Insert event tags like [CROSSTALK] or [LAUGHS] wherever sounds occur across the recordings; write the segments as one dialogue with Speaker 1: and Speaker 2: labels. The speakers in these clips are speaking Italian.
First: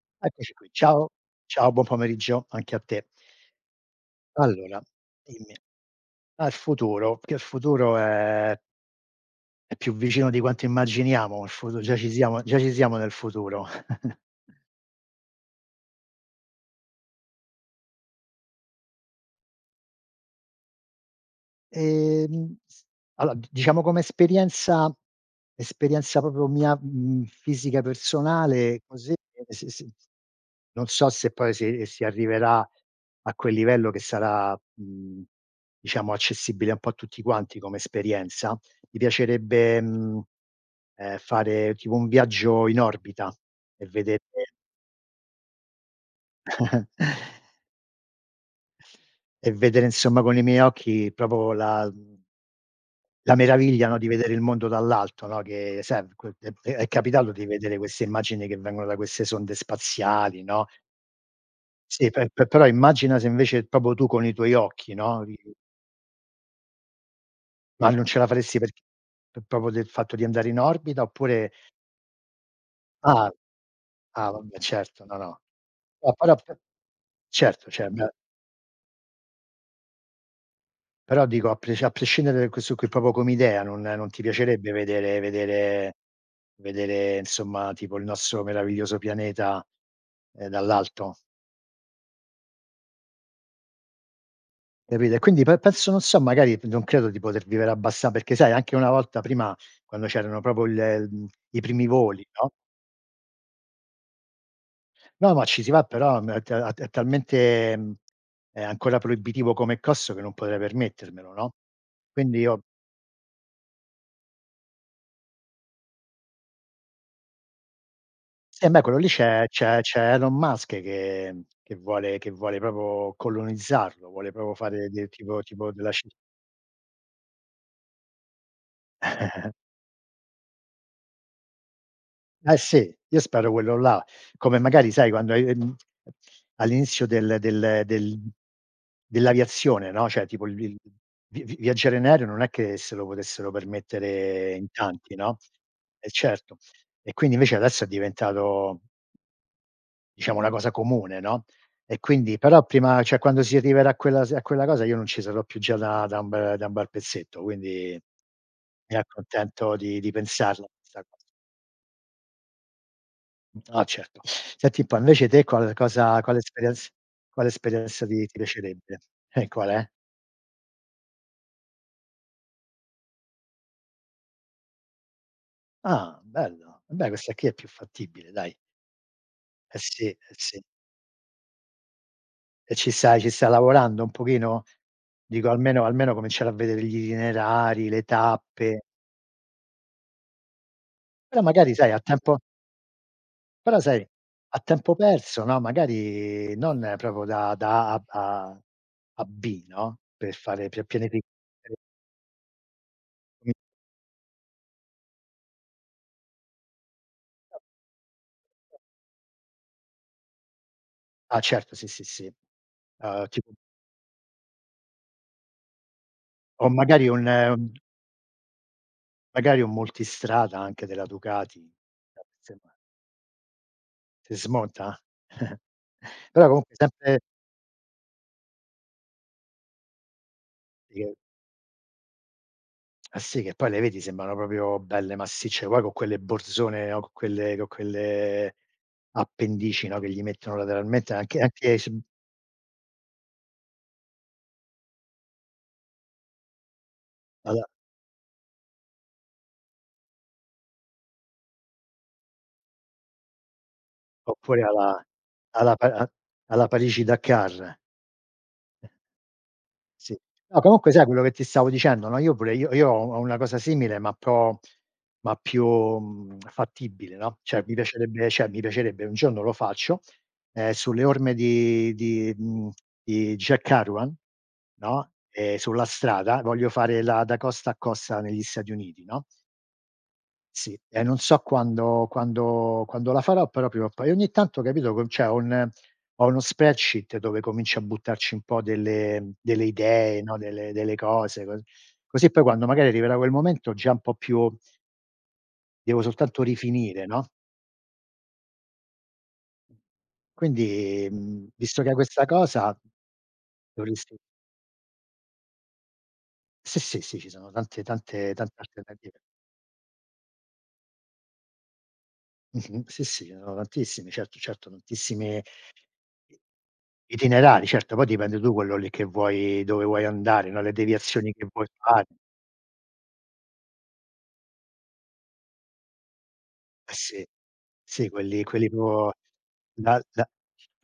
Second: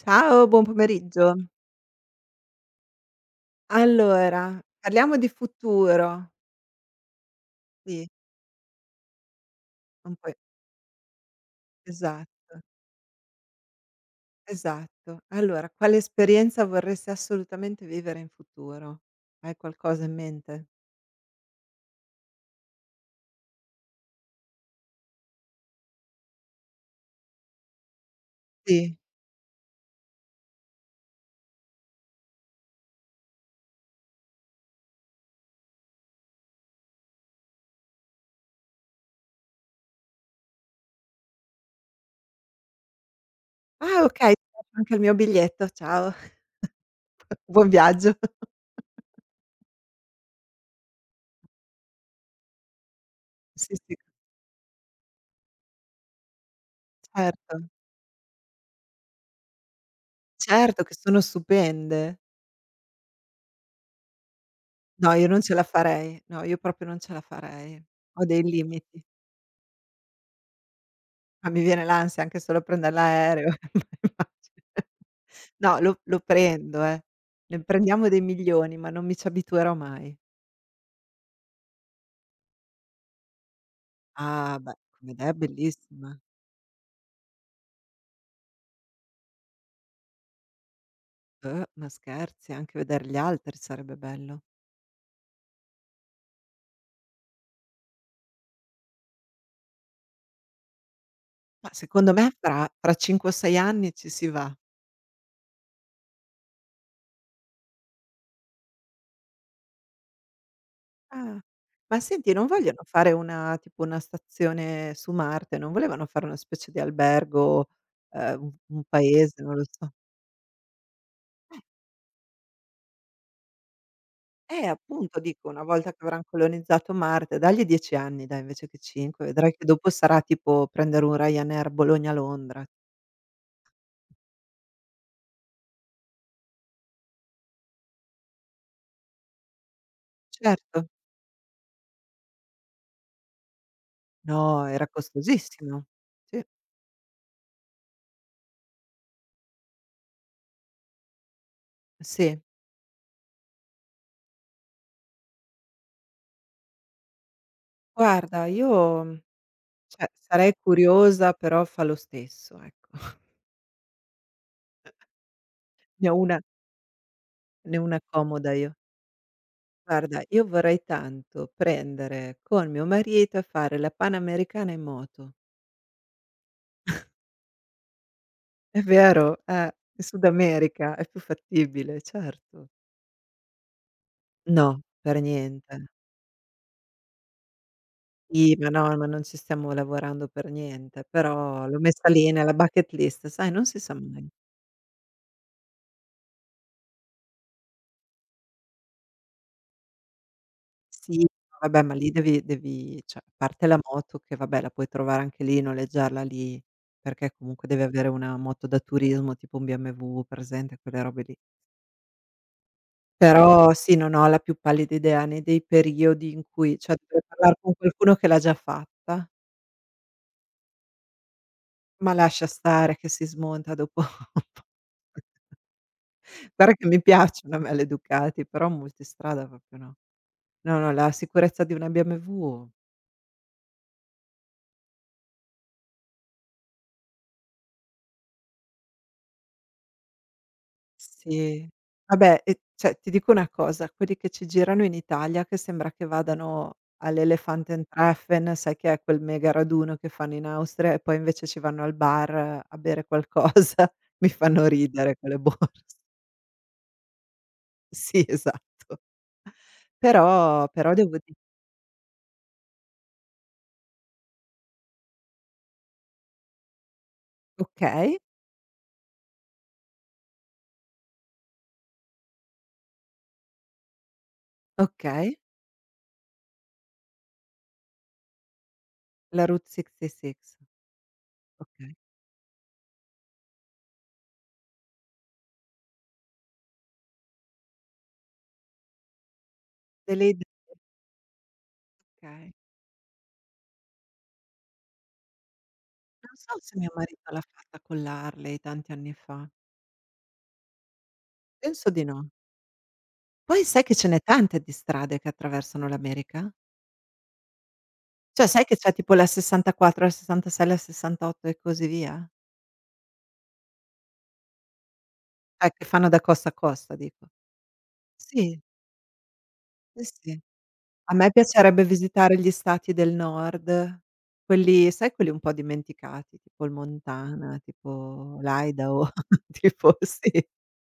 Speaker 1: Ciao,
Speaker 2: Eccoci
Speaker 1: buon
Speaker 2: qui. Ciao,
Speaker 1: pomeriggio.
Speaker 2: ciao, buon pomeriggio anche a te.
Speaker 1: Allora,
Speaker 2: Allora,
Speaker 1: parliamo di
Speaker 2: dimmi,
Speaker 1: futuro.
Speaker 2: al futuro, che il futuro
Speaker 1: Sì,
Speaker 2: è più
Speaker 1: un
Speaker 2: vicino
Speaker 1: po'
Speaker 2: di quanto immaginiamo, il futu già ci siamo
Speaker 1: esatto,
Speaker 2: già ci siamo nel futuro. [LAUGHS]
Speaker 1: esatto. Allora, quale esperienza vorresti assolutamente vivere in futuro? Hai qualcosa in mente?
Speaker 2: S allora d diciamo come esperienza esperienza proprio mia, mhmm, fisica personale
Speaker 1: Sì.
Speaker 2: così, s s non so se poi si arriverà a quel livello che sarà, mhmm, diciamo accessibile un po' a tutti quanti come esperienza. Mi piacerebbe, fare tipo un viaggio in orbita e
Speaker 1: Ah
Speaker 2: vedere
Speaker 1: okay, ti faccio anche il mio biglietto, ciao. [LAUGHS]
Speaker 2: [LAUGHS]
Speaker 1: Buon viaggio. [LAUGHS]
Speaker 2: e vedere insomma con i miei occhi proprio la mhmm la
Speaker 1: Sì,
Speaker 2: meraviglia,
Speaker 1: sì,
Speaker 2: no, di vedere il mondo dall'alto, no, che sai que è capitato di
Speaker 1: certo.
Speaker 2: vedere queste immagini che vengono da queste sonde spaziali, no,
Speaker 1: Certo che sono
Speaker 2: sì,
Speaker 1: stupende.
Speaker 2: pe pe però immagina se invece proprio tu con i tuoi occhi,
Speaker 1: No,
Speaker 2: no,
Speaker 1: io
Speaker 2: i
Speaker 1: non ce la farei. No, io proprio non ce la farei.
Speaker 2: ma non ce
Speaker 1: Ho
Speaker 2: la
Speaker 1: dei
Speaker 2: faresti perch
Speaker 1: limiti.
Speaker 2: p proprio del fatto di andare in orbita
Speaker 1: Ma
Speaker 2: oppure
Speaker 1: mi viene l'ansia anche solo a prendere
Speaker 2: ah,
Speaker 1: l'aereo.
Speaker 2: ah vabbè
Speaker 1: [LAUGHS]
Speaker 2: certo, no, no.
Speaker 1: No, lo
Speaker 2: No,
Speaker 1: lo
Speaker 2: però p
Speaker 1: prendo, eh. Ne
Speaker 2: certo, cioè
Speaker 1: prendiamo
Speaker 2: beh
Speaker 1: dei milioni, ma non mi ci abituerò mai.
Speaker 2: però dico a prescindere da questo qui, proprio come idea, non ti
Speaker 1: Ah,
Speaker 2: piacerebbe
Speaker 1: beh, come
Speaker 2: vedere
Speaker 1: idea è
Speaker 2: vedere
Speaker 1: bellissima.
Speaker 2: vedere insomma tipo il nostro meraviglioso pianeta, dall'alto,
Speaker 1: Ma scherzi, anche veder gli altri sarebbe bello.
Speaker 2: capito? E quindi pe penso, non so, magari non credo di poter vivere abbassa perché sai anche una volta prima quando c'erano proprio il i
Speaker 1: Ma
Speaker 2: primi
Speaker 1: secondo
Speaker 2: voli,
Speaker 1: me
Speaker 2: no,
Speaker 1: fra 5 o 6 anni ci si va.
Speaker 2: no, ma ci si va però m è ta è talmente, mhmm, è ancora proibitivo come costo che non potrei permettermelo,
Speaker 1: Ah.
Speaker 2: no,
Speaker 1: Ma senti,
Speaker 2: quindi
Speaker 1: non
Speaker 2: io
Speaker 1: vogliono fare una tipo una stazione su Marte? Non volevano fare una specie di albergo, un
Speaker 2: eh beh,
Speaker 1: un
Speaker 2: quello lì
Speaker 1: paese,
Speaker 2: c'è
Speaker 1: non lo
Speaker 2: c'è
Speaker 1: so.
Speaker 2: c'è Elon Musk che che vuole proprio colonizzarlo, vuole proprio fare del
Speaker 1: Appunto
Speaker 2: tipo
Speaker 1: dico, una
Speaker 2: tipo
Speaker 1: volta
Speaker 2: della
Speaker 1: che
Speaker 2: ci
Speaker 1: avran colonizzato Marte, dagli 10 anni dai invece che 5, vedrai che
Speaker 2: [LAUGHS]
Speaker 1: dopo sarà tipo prendere un Ryanair
Speaker 2: eh
Speaker 1: Bologna-Londra.
Speaker 2: sì, io spero quello là. Come magari sai quando hai all'inizio del dell'aviazione, no, cioè tipo il
Speaker 1: Certo.
Speaker 2: vi vi viaggiare in aereo non è che se lo potessero permettere
Speaker 1: No,
Speaker 2: in
Speaker 1: era
Speaker 2: tanti, no?
Speaker 1: costosissimo.
Speaker 2: Eh
Speaker 1: Sì,
Speaker 2: certo. E quindi invece adesso è diventato diciamo una cosa comune, no, e quindi
Speaker 1: sì.
Speaker 2: però prima cioè quando si arriverà a quella s a quella cosa io non ci sarò più già da un bel da un bel pezzetto, quindi
Speaker 1: Guarda io,
Speaker 2: mi accontento
Speaker 1: cioè
Speaker 2: di
Speaker 1: sarei
Speaker 2: pensarla questa cosa.
Speaker 1: curiosa però fa lo stesso, ecco. [LAUGHS]
Speaker 2: Ah certo. Senti un po', invece te qual
Speaker 1: Ne ho
Speaker 2: cosa quale
Speaker 1: una
Speaker 2: esperienz quale
Speaker 1: Ne ho una
Speaker 2: esperienza ti
Speaker 1: comoda io.
Speaker 2: piacerebbe? Qual è?
Speaker 1: Guarda, io vorrei tanto prendere con mio marito e fare la Panamericana in moto.
Speaker 2: Ah, bello. Vabbè questa qui è più fattibile dai.
Speaker 1: È vero,
Speaker 2: Eh
Speaker 1: in
Speaker 2: sì, eh
Speaker 1: Sud
Speaker 2: sì.
Speaker 1: America è più fattibile, certo.
Speaker 2: E ci stai lavorando un pochino?
Speaker 1: No, per
Speaker 2: Dico
Speaker 1: niente.
Speaker 2: almeno almeno cominciare a vedere gli itinerari, le
Speaker 1: Sì, ma
Speaker 2: tappe,
Speaker 1: no, ma non ci stiamo lavorando per niente,
Speaker 2: però
Speaker 1: però
Speaker 2: magari
Speaker 1: l'ho
Speaker 2: sai a
Speaker 1: messa lì
Speaker 2: tempo
Speaker 1: nella bucket list, sai, non si
Speaker 2: però
Speaker 1: sa
Speaker 2: sai,
Speaker 1: mai.
Speaker 2: a tempo perso, no, magari non proprio da da A a a B, no, per fare per pianifi
Speaker 1: Sì,
Speaker 2: [LAUGHS]
Speaker 1: vabbè, ma lì devi cioè, a parte
Speaker 2: [UNINTELLIGIBLE]
Speaker 1: la moto che vabbè la puoi trovare anche lì, noleggiarla lì, perché comunque devi avere una moto da turismo, tipo un BMW, presente quelle robe lì.
Speaker 2: ah certo, sì, sì, sì. Tipo
Speaker 1: Però sì, non ho la più pallida idea né dei periodi in
Speaker 2: o
Speaker 1: cui cioè
Speaker 2: magari
Speaker 1: dovrei parlar
Speaker 2: un
Speaker 1: con qualcuno che l'ha già fatta,
Speaker 2: magari un multistrada anche della Ducati,
Speaker 1: ma lascia
Speaker 2: [UNINTELLIGIBLE]
Speaker 1: stare che si smonta dopo [LAUGHS]
Speaker 2: si
Speaker 1: un po'.
Speaker 2: smonta? [LAUGHS] però
Speaker 1: Guarda
Speaker 2: comunque
Speaker 1: che mi
Speaker 2: sempre
Speaker 1: piacciono a me le Ducati, però multistrada proprio no. No, no, la
Speaker 2: sì,
Speaker 1: sicurezza di una BMW,
Speaker 2: eh sì, che poi le vedi sembrano proprio belle massicce, poi con quelle borzone o con quelle appendici, no, che gli mettono lateralmente anche
Speaker 1: sì.
Speaker 2: anche s
Speaker 1: Vabbè, e cioè ti dico una cosa, quelli che ci girano in Italia che sembra che vadano
Speaker 2: alla
Speaker 1: all'Elefanten-Treffen, sai che è quel mega raduno che fanno in Austria e poi invece ci vanno al bar a bere qualcosa, [LAUGHS] mi
Speaker 2: oppure
Speaker 1: fanno
Speaker 2: alla
Speaker 1: ridere quelle borse.
Speaker 2: alla pa a alla Parigi-Dakar. [LAUGHS]
Speaker 1: Sì, esatto.
Speaker 2: Sì. No,
Speaker 1: Però però
Speaker 2: comunque sai
Speaker 1: devo
Speaker 2: quello che
Speaker 1: di
Speaker 2: ti stavo dicendo, no, io pure io ho ho una cosa simile, ma pro ma più, mhmm, fattibile, no,
Speaker 1: okay,
Speaker 2: cioè mi piacerebbe un giorno lo faccio, sulle orme di di Jack Kerouan, no,
Speaker 1: okay,
Speaker 2: sulla strada, voglio fare la da costa a costa negli Stati Uniti, no?
Speaker 1: la Route 66,
Speaker 2: Sì, e non so
Speaker 1: okay.
Speaker 2: quando la farò, però prima o poi. Ogni tanto capito co c'è un ho uno spreadsheet dove comincio a buttarci un po' delle delle idee,
Speaker 1: Delle
Speaker 2: no,
Speaker 1: ide
Speaker 2: delle delle cose, co così poi
Speaker 1: okay.
Speaker 2: quando magari arriverà quel momento già un po' più devo
Speaker 1: Non
Speaker 2: soltanto
Speaker 1: so se mio
Speaker 2: rifinire, no,
Speaker 1: marito l'ha fatta con l'Harley tanti anni fa,
Speaker 2: quindi, visto che
Speaker 1: penso
Speaker 2: hai
Speaker 1: di
Speaker 2: questa
Speaker 1: no.
Speaker 2: cosa
Speaker 1: Poi sai che ce
Speaker 2: dovresti
Speaker 1: n'è tante di strade che attraversano l'America?
Speaker 2: sì, sì, sì, ci sono tante tante
Speaker 1: Cioè
Speaker 2: tante
Speaker 1: sai che c'è tipo
Speaker 2: alternative.
Speaker 1: la 64, la 66, la 68 e così via?
Speaker 2: Mh-mh. Sì, sì, ce ne sono tantissime, certo, certo, tantissime
Speaker 1: Che fanno da costa a costa dico.
Speaker 2: itinerari, certo, poi dipende tu
Speaker 1: Sì,
Speaker 2: quello lì che vuoi dove
Speaker 1: sì,
Speaker 2: vuoi
Speaker 1: sì.
Speaker 2: andare, no, le
Speaker 1: A me
Speaker 2: deviazioni che vuoi
Speaker 1: piacerebbe
Speaker 2: fare.
Speaker 1: visitare gli stati del nord, quelli sai quelli un po' dimenticati, tipo il
Speaker 2: Eh sì,
Speaker 1: Montana,
Speaker 2: sì,
Speaker 1: tipo
Speaker 2: quelli quelli
Speaker 1: l'Idaho,
Speaker 2: proprio
Speaker 1: [LAUGHS] tipo
Speaker 2: la la
Speaker 1: sì,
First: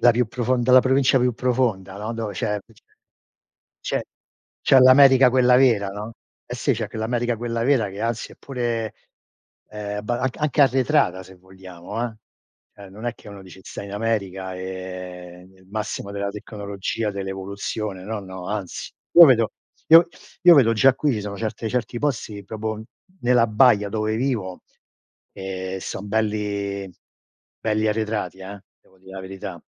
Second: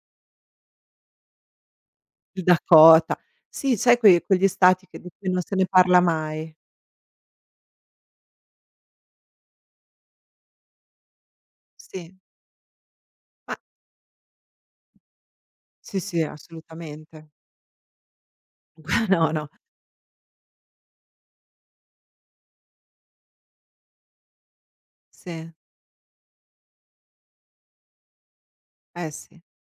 Speaker 2: la più profonda la provincia più profonda, no, dove
Speaker 1: il
Speaker 2: c'è
Speaker 1: Dakota. Sì, sai
Speaker 2: c'è
Speaker 1: quei quegli
Speaker 2: c'è
Speaker 1: stati che di cui
Speaker 2: l'America
Speaker 1: non se
Speaker 2: quella
Speaker 1: ne
Speaker 2: vera,
Speaker 1: parla
Speaker 2: no.
Speaker 1: mai.
Speaker 2: Eh sì, c'è che l'America quella vera che anzi è pure, abba anc anche arretrata se vogliamo,
Speaker 1: Sì,
Speaker 2: eh. Cioè non è che uno
Speaker 1: ma
Speaker 2: dice: "Stai in America e nel
Speaker 1: sì,
Speaker 2: massimo
Speaker 1: sì,
Speaker 2: della tecnologia,
Speaker 1: assolutamente.
Speaker 2: dell'evoluzione", no, no,
Speaker 1: [LAUGHS]
Speaker 2: anzi.
Speaker 1: Gua
Speaker 2: Io
Speaker 1: no, no,
Speaker 2: vedo io Io vedo già qui ci sono certe certi posti proprio nella baia dove vivo,
Speaker 1: sì,
Speaker 2: son belli belli arretrati, devo
Speaker 1: eh
Speaker 2: dire la
Speaker 1: sì.
Speaker 2: verità.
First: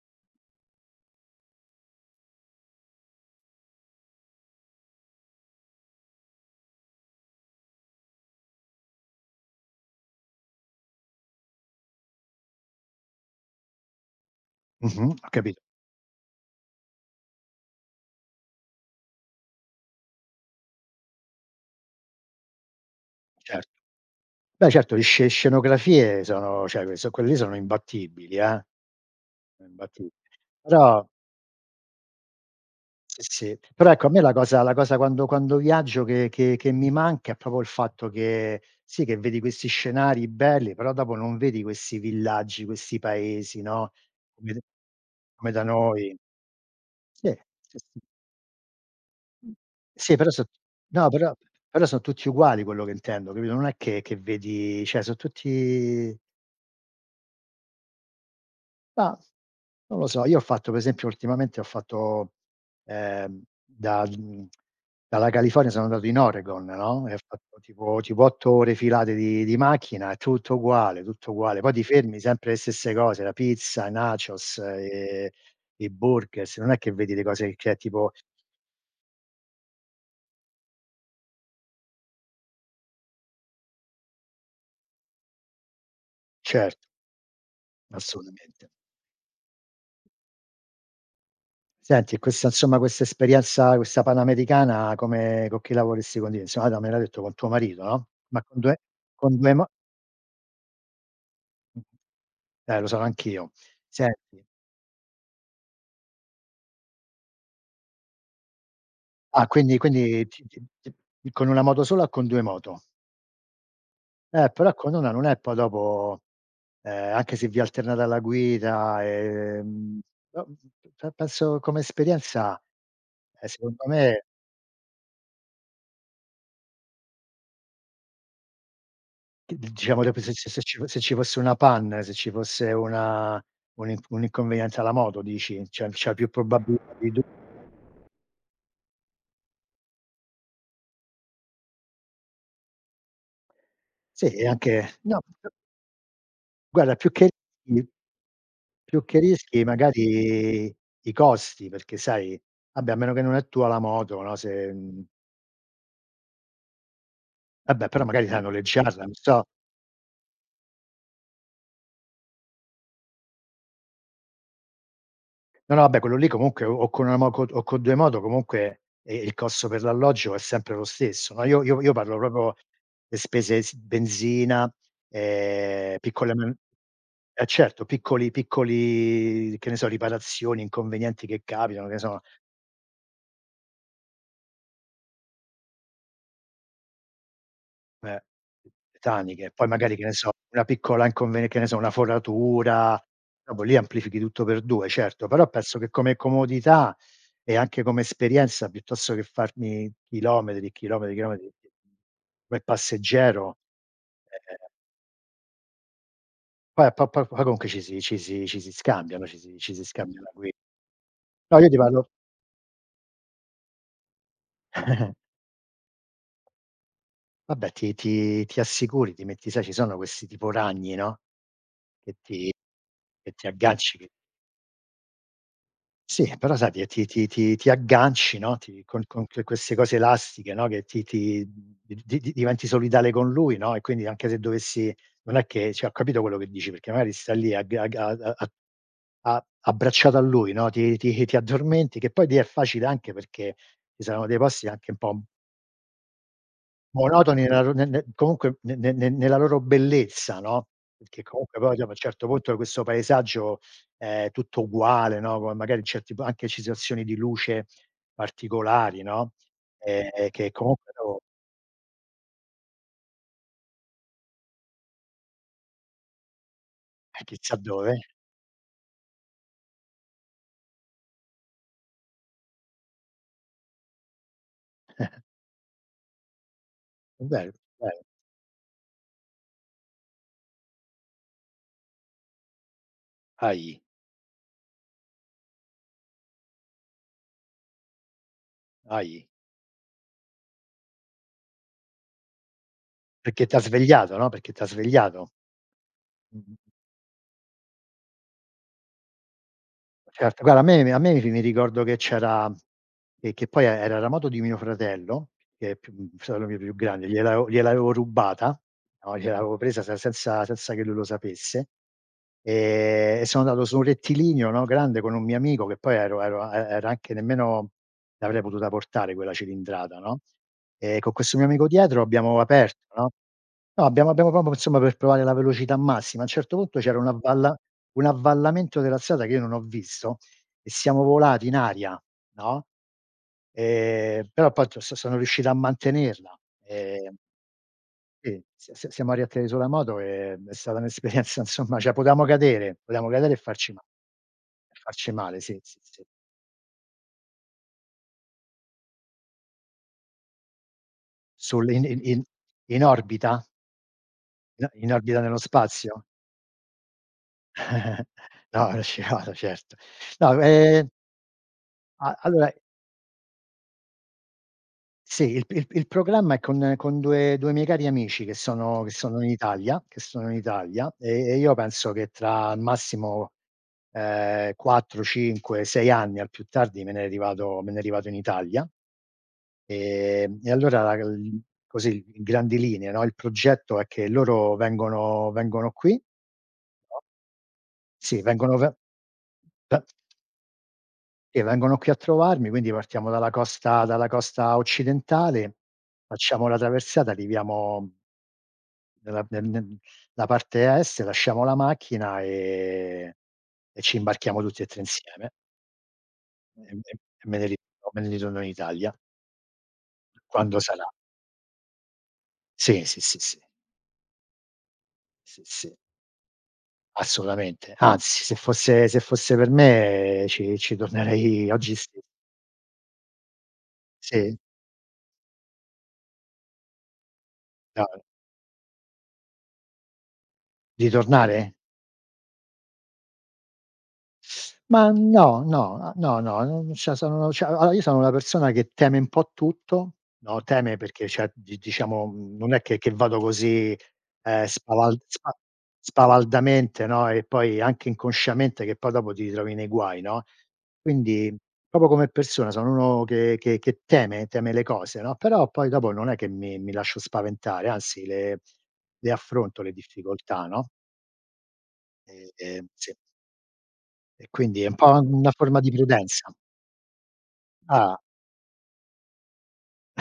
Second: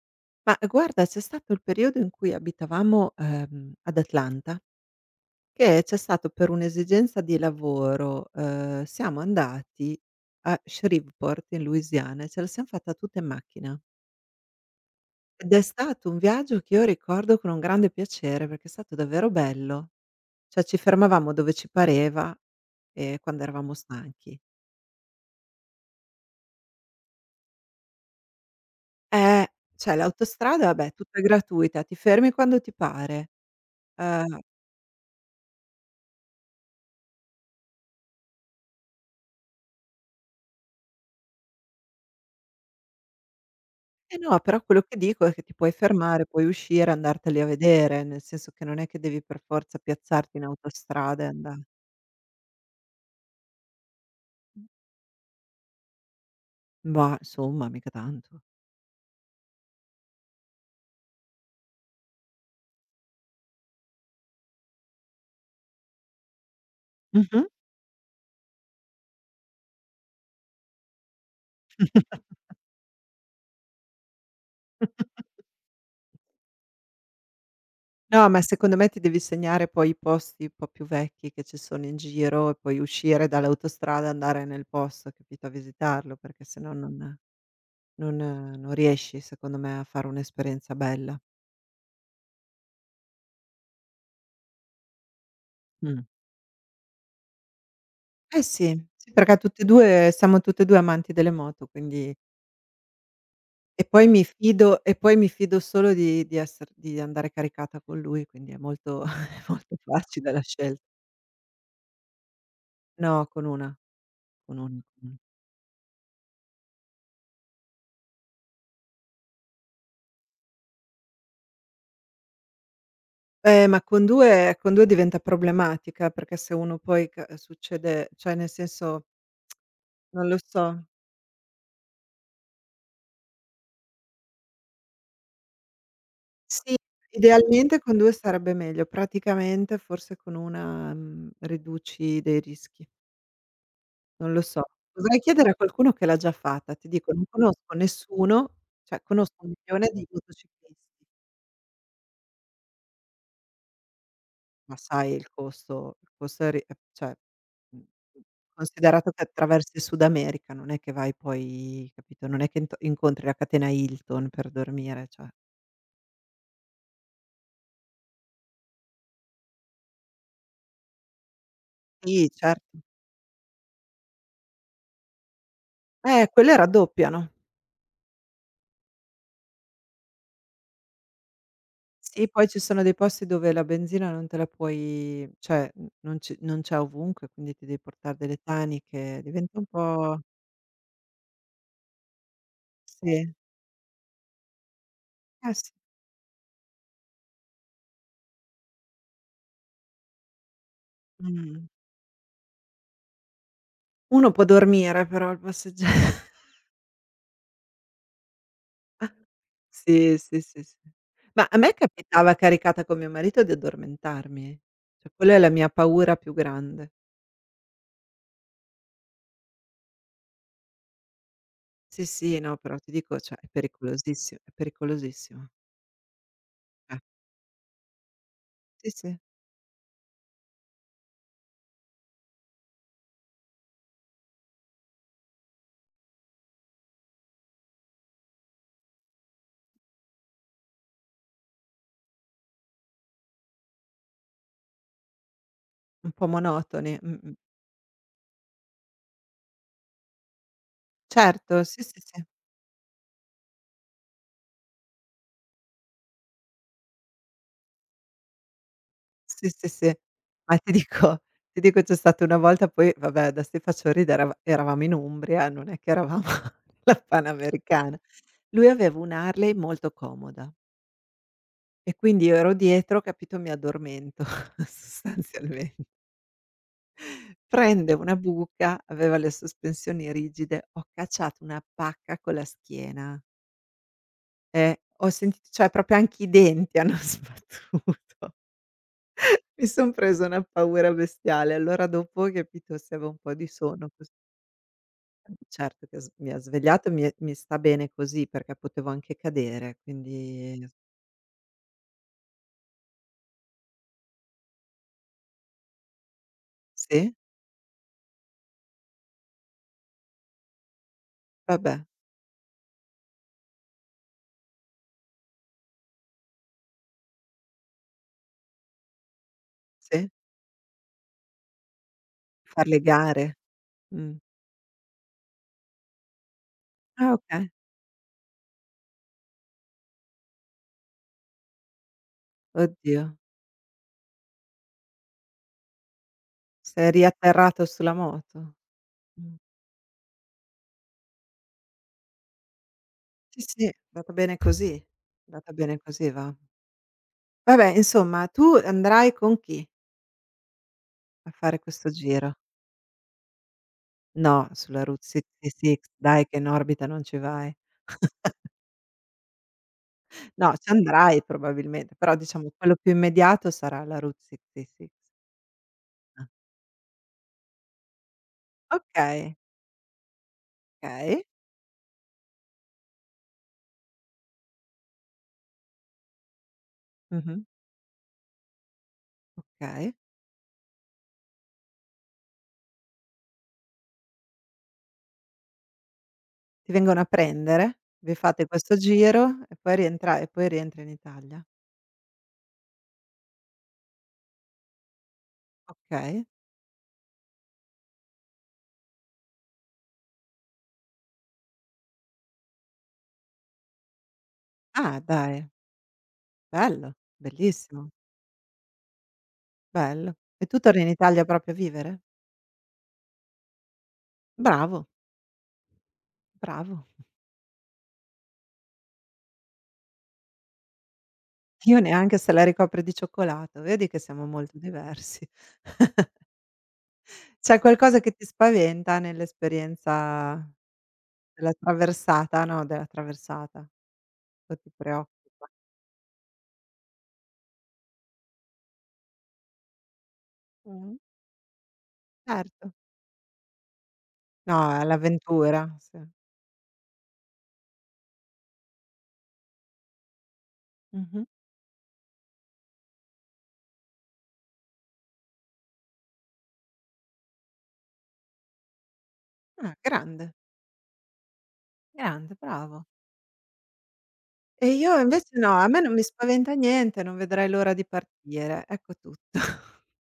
Speaker 1: Ma guarda, c'è stato il periodo in cui abitavamo, ad Atlanta, che c'è stato per un'esigenza di lavoro, siamo andati a Shreveport in Louisiana e ce la siam fatta tutta in macchina.
Speaker 2: Mh-mh, ho
Speaker 1: Ed è
Speaker 2: capito,
Speaker 1: stato un viaggio che io ricordo con un grande piacere, perché è stato davvero bello. Cioè ci fermavamo dove ci pareva, quando
Speaker 2: certo.
Speaker 1: eravamo stanchi.
Speaker 2: Beh certo, le sce scenografie sono cioè que so quelle lì sono imbattibili,
Speaker 1: Eh,
Speaker 2: sono
Speaker 1: cioè
Speaker 2: imbatti
Speaker 1: l'autostrada vabbè è
Speaker 2: però
Speaker 1: tutta gratuita, ti fermi quando ti
Speaker 2: sì,
Speaker 1: pare.
Speaker 2: sì. Però ecco a me
Speaker 1: Ehm,
Speaker 2: la cosa quando viaggio che mi manca è proprio il fatto che sì, che vedi questi scenari belli, però dopo non vedi questi villaggi, questi paesi, no,
Speaker 1: eh no,
Speaker 2: come d
Speaker 1: però quello che dico è che
Speaker 2: come
Speaker 1: ti
Speaker 2: da
Speaker 1: puoi
Speaker 2: noi.
Speaker 1: fermare, puoi uscire,
Speaker 2: Sì,
Speaker 1: andarteli a
Speaker 2: sì, sì.
Speaker 1: vedere, nel senso che non è che devi per forza
Speaker 2: Sì, però
Speaker 1: piazzarti in
Speaker 2: so no,
Speaker 1: autostrada e
Speaker 2: però
Speaker 1: anda
Speaker 2: però son tutti uguali quello che intendo, capito, non è che vedi cioè, son tutti
Speaker 1: mah, insomma mica tanto.
Speaker 2: mah, non lo so, io ho fatto per esempio ultimamente ho fatto, da dalla California sono andato in Oregon, no, e ho
Speaker 1: Mh-mh.
Speaker 2: fatto tipo tipo 8 ore filate di macchina, è tutto uguale, tutto uguale. Poi ti fermi sempre le stesse cose, la pizza, i nachos, i burgers, non è che vedi le cose che è tipo
Speaker 1: No, ma secondo me ti devi segnare poi i posti un po' più vecchi che ci sono in giro e poi uscire dall'autostrada e andare nel posto, capito, a visitarlo, perché se no
Speaker 2: certo,
Speaker 1: non non
Speaker 2: assolutamente.
Speaker 1: non riesci secondo me a fare un'esperienza bella.
Speaker 2: Senti, e questa insomma questa esperienza, questa panamericana come con chi la
Speaker 1: Mh.
Speaker 2: vorresti condividere? Insomma, tu me l'hai detto con tuo marito, no?
Speaker 1: Eh
Speaker 2: Ma con
Speaker 1: sì,
Speaker 2: 2
Speaker 1: sì perché
Speaker 2: con 2
Speaker 1: tutti e
Speaker 2: mo
Speaker 1: 2 siamo tutte e 2 amanti delle moto,
Speaker 2: mh.
Speaker 1: quindi
Speaker 2: Lo sono anch'io.
Speaker 1: e
Speaker 2: Senti
Speaker 1: poi mi fido solo di esser di andare caricata con lui, quindi è molto [LAUGHS] è
Speaker 2: ah,
Speaker 1: molto
Speaker 2: quindi quindi
Speaker 1: facile la
Speaker 2: ti ti
Speaker 1: scelta.
Speaker 2: ti con una moto sola o con 2 moto?
Speaker 1: No, con 1, con
Speaker 2: Però
Speaker 1: 1,
Speaker 2: con
Speaker 1: con
Speaker 2: una
Speaker 1: 1.
Speaker 2: non è poi dopo anche se vi alternate alla guida, no, pe penso come esperienza,
Speaker 1: Ma
Speaker 2: secondo
Speaker 1: con
Speaker 2: me,
Speaker 1: 2 con 2 diventa problematica, perché se uno poi ca succede cioè nel senso,
Speaker 2: d diciamo dopo
Speaker 1: non
Speaker 2: se
Speaker 1: lo
Speaker 2: se se
Speaker 1: so.
Speaker 2: ci se ci fosse una panne, se ci fosse una un in un inconveniente alla moto dici, c'è più
Speaker 1: Sì,
Speaker 2: probabilità di du
Speaker 1: idealmente con 2 sarebbe meglio, praticamente forse con 1, riduci dei rischi.
Speaker 2: sì,
Speaker 1: Non lo
Speaker 2: e
Speaker 1: so.
Speaker 2: anche
Speaker 1: Dovrai
Speaker 2: no,
Speaker 1: chiedere a qualcuno che l'ha già fatta. Ti
Speaker 2: guarda più
Speaker 1: dico, non
Speaker 2: che
Speaker 1: conosco nessuno, cioè
Speaker 2: più che
Speaker 1: conosco
Speaker 2: rischi
Speaker 1: 1.000.000 di
Speaker 2: magari
Speaker 1: motociclisti,
Speaker 2: i costi, perché sai vabbè a meno che non è tua la moto, no, se
Speaker 1: ma sai il costo è ri cioè, mhmm,
Speaker 2: vabbè però magari sai noleggiarla,
Speaker 1: considerato
Speaker 2: non
Speaker 1: che
Speaker 2: so.
Speaker 1: attraversi il Sud America, non è che vai poi capito, non è che int incontri la catena Hilton per dormire, cioè.
Speaker 2: No, no, vabbè quello lì comunque o con una moco o con 2 moto comunque, il costo per l'alloggio è sempre lo stesso, no, io parlo
Speaker 1: Sì,
Speaker 2: proprio
Speaker 1: certo.
Speaker 2: le spese s benzina, piccole
Speaker 1: Quelle
Speaker 2: man
Speaker 1: raddoppiano.
Speaker 2: eh certo, piccoli piccoli, che ne so, riparazioni, inconvenienti che capitano, che ne so
Speaker 1: Sì, poi ci sono dei posti dove la benzina non te la puoi cioè, n non c non c'è ovunque, quindi ti devi portare
Speaker 2: eh,
Speaker 1: delle taniche,
Speaker 2: taniche,
Speaker 1: diventa un
Speaker 2: poi magari che ne
Speaker 1: po'
Speaker 2: so, una piccola inconvene che ne so, una foratura,
Speaker 1: sì.
Speaker 2: dopo lì amplifichi tutto per 2 certo, però
Speaker 1: Eh sì.
Speaker 2: penso che come comodità e anche come esperienza piuttosto che farmi chilometri e chilometri e chilometri
Speaker 1: Mh.
Speaker 2: come passeggero,
Speaker 1: Uno può
Speaker 2: ehm,
Speaker 1: dormire però al passeggia [LAUGHS]
Speaker 2: poi po po poi comunque ci si scambiano, ci si
Speaker 1: Sì,
Speaker 2: scambia la
Speaker 1: sì,
Speaker 2: guida.
Speaker 1: sì, sì. Ma a
Speaker 2: No, io
Speaker 1: me
Speaker 2: ti parlo
Speaker 1: capitava caricata con mio marito di addormentarmi, eh. Cioè
Speaker 2: [LAUGHS]
Speaker 1: quella è la mia paura più grande.
Speaker 2: vabbè ti assicuri, ti metti sai ci sono questi tipo ragni, no,
Speaker 1: Sì,
Speaker 2: che
Speaker 1: sì,
Speaker 2: ti
Speaker 1: no, però ti dico,
Speaker 2: che
Speaker 1: cioè è
Speaker 2: ti agganci che
Speaker 1: pericolosissi è pericolosissimo.
Speaker 2: sì, però sai ti
Speaker 1: Eh.
Speaker 2: ti ti ti ti agganci, no, ti
Speaker 1: Sì, sì,
Speaker 2: con que queste cose elastiche, no, che ti ti di diventi solidale con lui, no, e quindi anche se dovessi non è che cioè ho capito quello che dici, perché magari sta lì agg agg a a a abbracciato a lui, no, ti addormenti, che poi lì è facile anche perché ci saranno dei posti anche un po'
Speaker 1: un po' monotoni. Mh-mh.
Speaker 2: monotoni nella ro ne ne comunque ne ne ne nella loro bellezza, no, perché comunque
Speaker 1: Certo,
Speaker 2: poi
Speaker 1: sì,
Speaker 2: dopo a un
Speaker 1: sì, sì.
Speaker 2: certo punto questo paesaggio è tutto uguale, no, poi magari certi po anche situazioni di luce particolari, no,
Speaker 1: Sì, sì, sì.
Speaker 2: che
Speaker 1: Ma ti
Speaker 2: comunque
Speaker 1: dico
Speaker 2: dopo
Speaker 1: ti dico c'è stata una volta poi vabbè adesso ti faccio ridere, ava eravamo in Umbria, non è che eravamo [LAUGHS] alla
Speaker 2: chissà
Speaker 1: Panamericana.
Speaker 2: dove.
Speaker 1: Lui aveva un'Harley molto comoda e quindi io ero dietro, capito, mi addormento [LAUGHS] sostanzialmente.
Speaker 2: Bello,
Speaker 1: Prende
Speaker 2: bello.
Speaker 1: una buca, aveva le sospensioni rigide, ho cacciato una pacca con la schiena,
Speaker 2: Ahi,
Speaker 1: ho sentito cioè proprio anche i denti hanno [LAUGHS] sbattuto.
Speaker 2: ahi.
Speaker 1: Mi son presa una paura bestiale. Allora dopo, capito, se avevo un po'
Speaker 2: Perché
Speaker 1: di
Speaker 2: t'ha
Speaker 1: sonno così
Speaker 2: svegliato, no, perché t'ha svegliato.
Speaker 1: certo che s mi ha
Speaker 2: Mh-mh.
Speaker 1: svegliato, mi è mi sta bene così perché potevo anche cadere,
Speaker 2: Certo, guarda a
Speaker 1: quindi
Speaker 2: me a me mi ricordo che c'era che poi era la moto di mio fratello, che è più fratello mio più grande,
Speaker 1: sì?
Speaker 2: gliel'avevo rubata, no, gliel'avevo presa se senza che lui lo sapesse,
Speaker 1: Vabbè,
Speaker 2: e sono andato su un rettilineo, no, grande con un mio amico che poi ero e era anche nemmeno l'avrei potuta portare quella cilindrata,
Speaker 1: sì.
Speaker 2: no, e con questo mio amico dietro abbiamo
Speaker 1: Far le
Speaker 2: aperto, no,
Speaker 1: gare.
Speaker 2: no abbiamo
Speaker 1: Mh.
Speaker 2: abbiamo proprio insomma per provare la velocità massima. A un certo punto c'era una
Speaker 1: Ah okay.
Speaker 2: valla un avvallamento della strada che io non ho visto e siamo volati in aria, no,
Speaker 1: Oddio,
Speaker 2: però poi t so sono riuscito a mantenerla.
Speaker 1: sei
Speaker 2: Ehm,
Speaker 1: riatterrato sulla
Speaker 2: sì,
Speaker 1: moto.
Speaker 2: sia siamo
Speaker 1: Mh.
Speaker 2: arrivati a sulla moto e è stata un'esperienza [LAUGHS] insomma, cioè potevamo cadere e
Speaker 1: Sì, sì,
Speaker 2: farci
Speaker 1: è
Speaker 2: ma
Speaker 1: andata bene così.
Speaker 2: e
Speaker 1: È
Speaker 2: farci male,
Speaker 1: andata
Speaker 2: sì,
Speaker 1: bene
Speaker 2: sì, sì.
Speaker 1: così, va. Vabbè, insomma, tu andrai con chi a fare
Speaker 2: Sul in
Speaker 1: questo
Speaker 2: in in
Speaker 1: giro?
Speaker 2: in orbita?
Speaker 1: No,
Speaker 2: In
Speaker 1: sulla
Speaker 2: in
Speaker 1: Route
Speaker 2: orbita nello
Speaker 1: 66
Speaker 2: spazio?
Speaker 1: dai che in orbita non ci vai.
Speaker 2: [LAUGHS] No, una scivolata certo. No,
Speaker 1: No, ci andrai probabilmente, però
Speaker 2: a
Speaker 1: diciamo
Speaker 2: allora
Speaker 1: quello più immediato sarà la Route 66.
Speaker 2: sì, il programma è con 2 2 miei cari amici che sono che Okay. sono in
Speaker 1: Okay,
Speaker 2: Italia che sono in Italia,
Speaker 1: okay.
Speaker 2: e io penso che tra al massimo, 4, 5, 6 anni al più tardi
Speaker 1: Mh-mh.
Speaker 2: me ne rivato in Italia.
Speaker 1: Okay.
Speaker 2: E allora il così in grandi linee, no, il progetto è che loro vengono qui
Speaker 1: Ti vengono a prendere, vi
Speaker 2: sì,
Speaker 1: fate
Speaker 2: vengono ve
Speaker 1: questo giro e poi
Speaker 2: ve
Speaker 1: rientra e poi rientri in
Speaker 2: sì,
Speaker 1: Italia?
Speaker 2: vengono qui a trovarmi, quindi partiamo dalla costa occidentale,
Speaker 1: Okay.
Speaker 2: facciamo la traversata, arriviamo nella nel nel la parte est, lasciamo la macchina e ci imbarchiamo tutti e 3
Speaker 1: Ah
Speaker 2: insieme
Speaker 1: dai,
Speaker 2: e m
Speaker 1: bello,
Speaker 2: e me ne
Speaker 1: bellissimo,
Speaker 2: ritorno me ne ritorno in Italia,
Speaker 1: bello. E tu
Speaker 2: quando
Speaker 1: torni
Speaker 2: sarà.
Speaker 1: in Italia proprio a vivere?
Speaker 2: Sì, sì, sì, sì,
Speaker 1: Bravo,
Speaker 2: sì, sì,
Speaker 1: bravo.
Speaker 2: assolutamente. Anzi, se fosse per me ci tornerei oggi
Speaker 1: Io
Speaker 2: stesso.
Speaker 1: neanche se la ricopre di cioccolato, vedi che siamo
Speaker 2: Sì,
Speaker 1: molto diversi. [LAUGHS] C'è
Speaker 2: no,
Speaker 1: qualcosa che ti spaventa nell'esperienza
Speaker 2: di
Speaker 1: della
Speaker 2: tornare?
Speaker 1: traversata no, della traversata, o ti
Speaker 2: Ma no,
Speaker 1: preoccupa?
Speaker 2: no, a no, no, non cioè sono cioè allora io sono una persona che teme un po' tutto, no, teme
Speaker 1: Mh,
Speaker 2: perché cioè di diciamo, non è
Speaker 1: certo.
Speaker 2: che vado così,
Speaker 1: No, è
Speaker 2: spaval spa
Speaker 1: l'avventura, sì.
Speaker 2: spavaldamente, no, e poi anche inconsciamente che poi dopo ti trovi nei guai, no,
Speaker 1: Mh-mh.
Speaker 2: quindi proprio come persona sono uno che teme le cose, no, però poi dopo non è che mi lascio spaventare, anzi le affronto le
Speaker 1: Ah, grande,
Speaker 2: difficoltà, no, e
Speaker 1: grande, bravo.
Speaker 2: sì, e quindi
Speaker 1: E
Speaker 2: è un po'
Speaker 1: io invece
Speaker 2: una
Speaker 1: no,
Speaker 2: forma
Speaker 1: a
Speaker 2: di
Speaker 1: me non mi
Speaker 2: prudenza.
Speaker 1: spaventa niente, non vedrai l'ora di
Speaker 2: Ah,
Speaker 1: partire, ecco tutto. [LAUGHS]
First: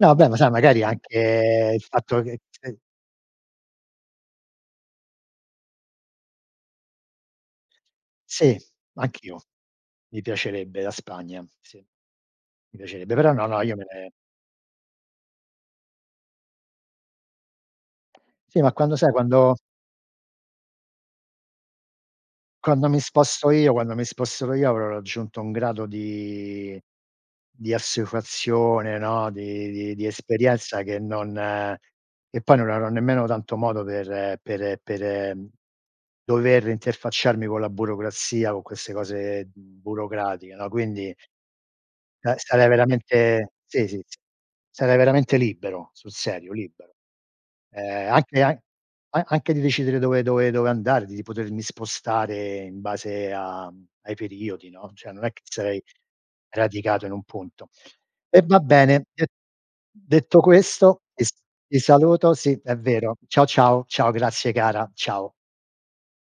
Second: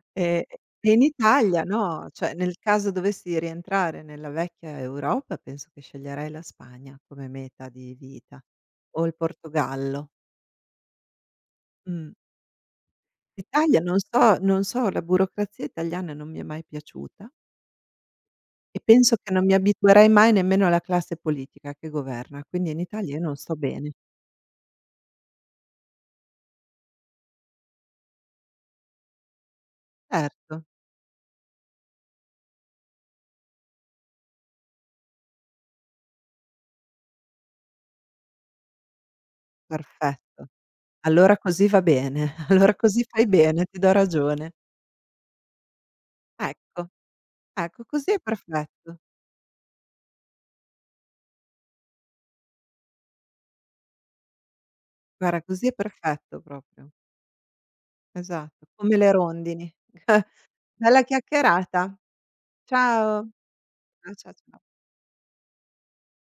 Speaker 2: no vabbè, ma
Speaker 1: E
Speaker 2: sai magari
Speaker 1: e in Italia
Speaker 2: anche il
Speaker 1: no,
Speaker 2: fatto
Speaker 1: cioè
Speaker 2: che
Speaker 1: nel
Speaker 2: se
Speaker 1: caso dovessi rientrare nella vecchia Europa, penso che sceglierei la Spagna come meta di vita
Speaker 2: sì,
Speaker 1: o il
Speaker 2: anch'io,
Speaker 1: Portogallo.
Speaker 2: mi piacerebbe la Spagna, sì.
Speaker 1: Mh.
Speaker 2: Mi piacerebbe, però no, no, io
Speaker 1: L'Italia
Speaker 2: me ne
Speaker 1: non so, la burocrazia italiana non mi è mai piaciuta
Speaker 2: sì, ma
Speaker 1: e
Speaker 2: quando sai,
Speaker 1: penso che non mi
Speaker 2: quando
Speaker 1: abituerei mai nemmeno alla classe politica che governa, quindi in
Speaker 2: quando mi
Speaker 1: Italia io non
Speaker 2: sposto
Speaker 1: sto
Speaker 2: io
Speaker 1: bene.
Speaker 2: quando mi sposterò io avrò raggiunto un grado di assuefazione, no, di
Speaker 1: Certo,
Speaker 2: esperienza che non che poi non avrò nemmeno tanto modo per mm, dover interfacciarmi con la burocrazia, con queste cose
Speaker 1: perfetto.
Speaker 2: burocratiche, no, quindi
Speaker 1: Allora così va
Speaker 2: eh,
Speaker 1: bene, [LAUGHS]
Speaker 2: sarai
Speaker 1: allora così fai
Speaker 2: veramente
Speaker 1: bene, ti
Speaker 2: sì,
Speaker 1: do
Speaker 2: sì, sì.
Speaker 1: ragione.
Speaker 2: Sarai veramente libero, sul serio,
Speaker 1: Ecco,
Speaker 2: libero.
Speaker 1: ecco così è
Speaker 2: Anche an
Speaker 1: perfetto.
Speaker 2: a anche di decidere dove andare, di potermi spostare in base a ai periodi, no, cioè non è
Speaker 1: Guarda,
Speaker 2: che
Speaker 1: così è
Speaker 2: sarei
Speaker 1: perfetto proprio.
Speaker 2: radicato in un punto. E va
Speaker 1: Esatto, come
Speaker 2: bene,
Speaker 1: le
Speaker 2: de
Speaker 1: rondini.
Speaker 2: detto
Speaker 1: [LAUGHS] Bella
Speaker 2: questo, ti s ti
Speaker 1: chiacchierata.
Speaker 2: saluto, sì, è vero.
Speaker 1: Ciao.
Speaker 2: Ciao, ciao, ciao,
Speaker 1: Ciao, ciao,
Speaker 2: grazie
Speaker 1: ciao.
Speaker 2: cara, ciao.